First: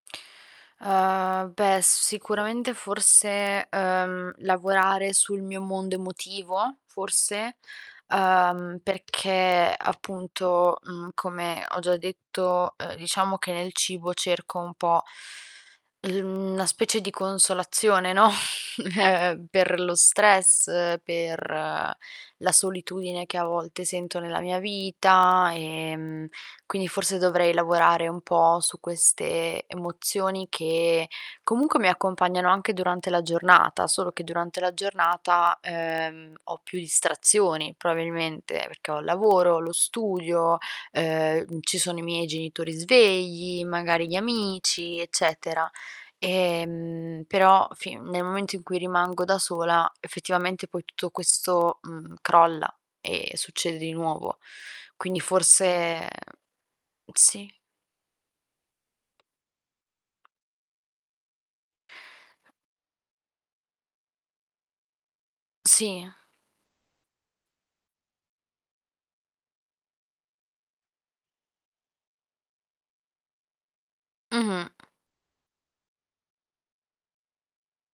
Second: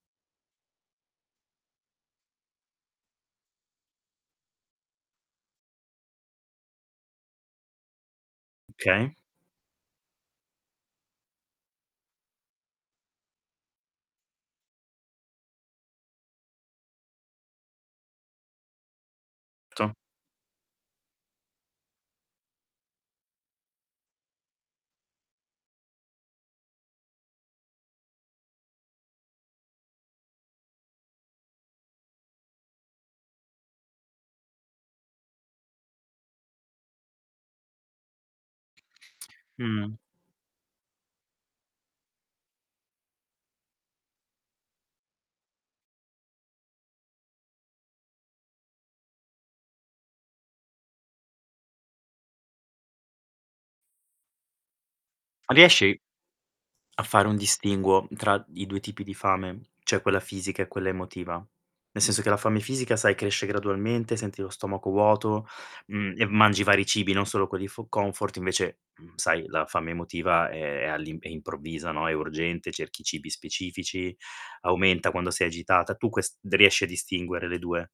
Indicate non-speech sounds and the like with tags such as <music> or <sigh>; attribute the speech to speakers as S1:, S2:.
S1: Uhm, beh, s sicuramente forse, uhm, lavorare sul mio mondo emotivo, forse, uhm,
S2: Okay.
S1: perché appunto, mhmm, come ho già detto, uhm, diciamo che nel cibo cerco un po' il mhmm, una specie di consolazione, no, <chuckles> per lo
S2: To.
S1: stress, per la solitudine che a volte sento nella mia vita e, mhmm, quindi forse dovrei lavorare un po' su queste emozioni, che comunque mi accompagnano anche durante la giornata. Solo che durante la giornata, ehm, ho più distrazioni probabilmente, perché ho il lavoro, lo
S2: Mh.
S1: studio, ehm, ci sono i miei genitori svegli, magari gli amici, eccetera. Ehm, però fin nel momento in cui rimango da sola effettivamente poi tutto questo, mhmm, crolla e succede di nuovo. Quindi
S2: A riesci
S1: forse
S2: a fare un
S1: sì?
S2: distinguo tra i 2 tipi di fame? Cioè, quella fisica e quella emotiva? Nel senso che la fame fisica, sai, cresce gradualmente, senti lo stomaco vuoto,
S1: Sì.
S2: mhmm, ehm, mangi vari cibi, non solo quelli fo comfort invece, mhmm, sai, la fame emotiva è è all'im è improvvisa, no, è urgente, cerchi cibi specifici,
S1: Mh-mh.
S2: aumenta quando sei agitata, tu ques d riesci a distinguere le 2?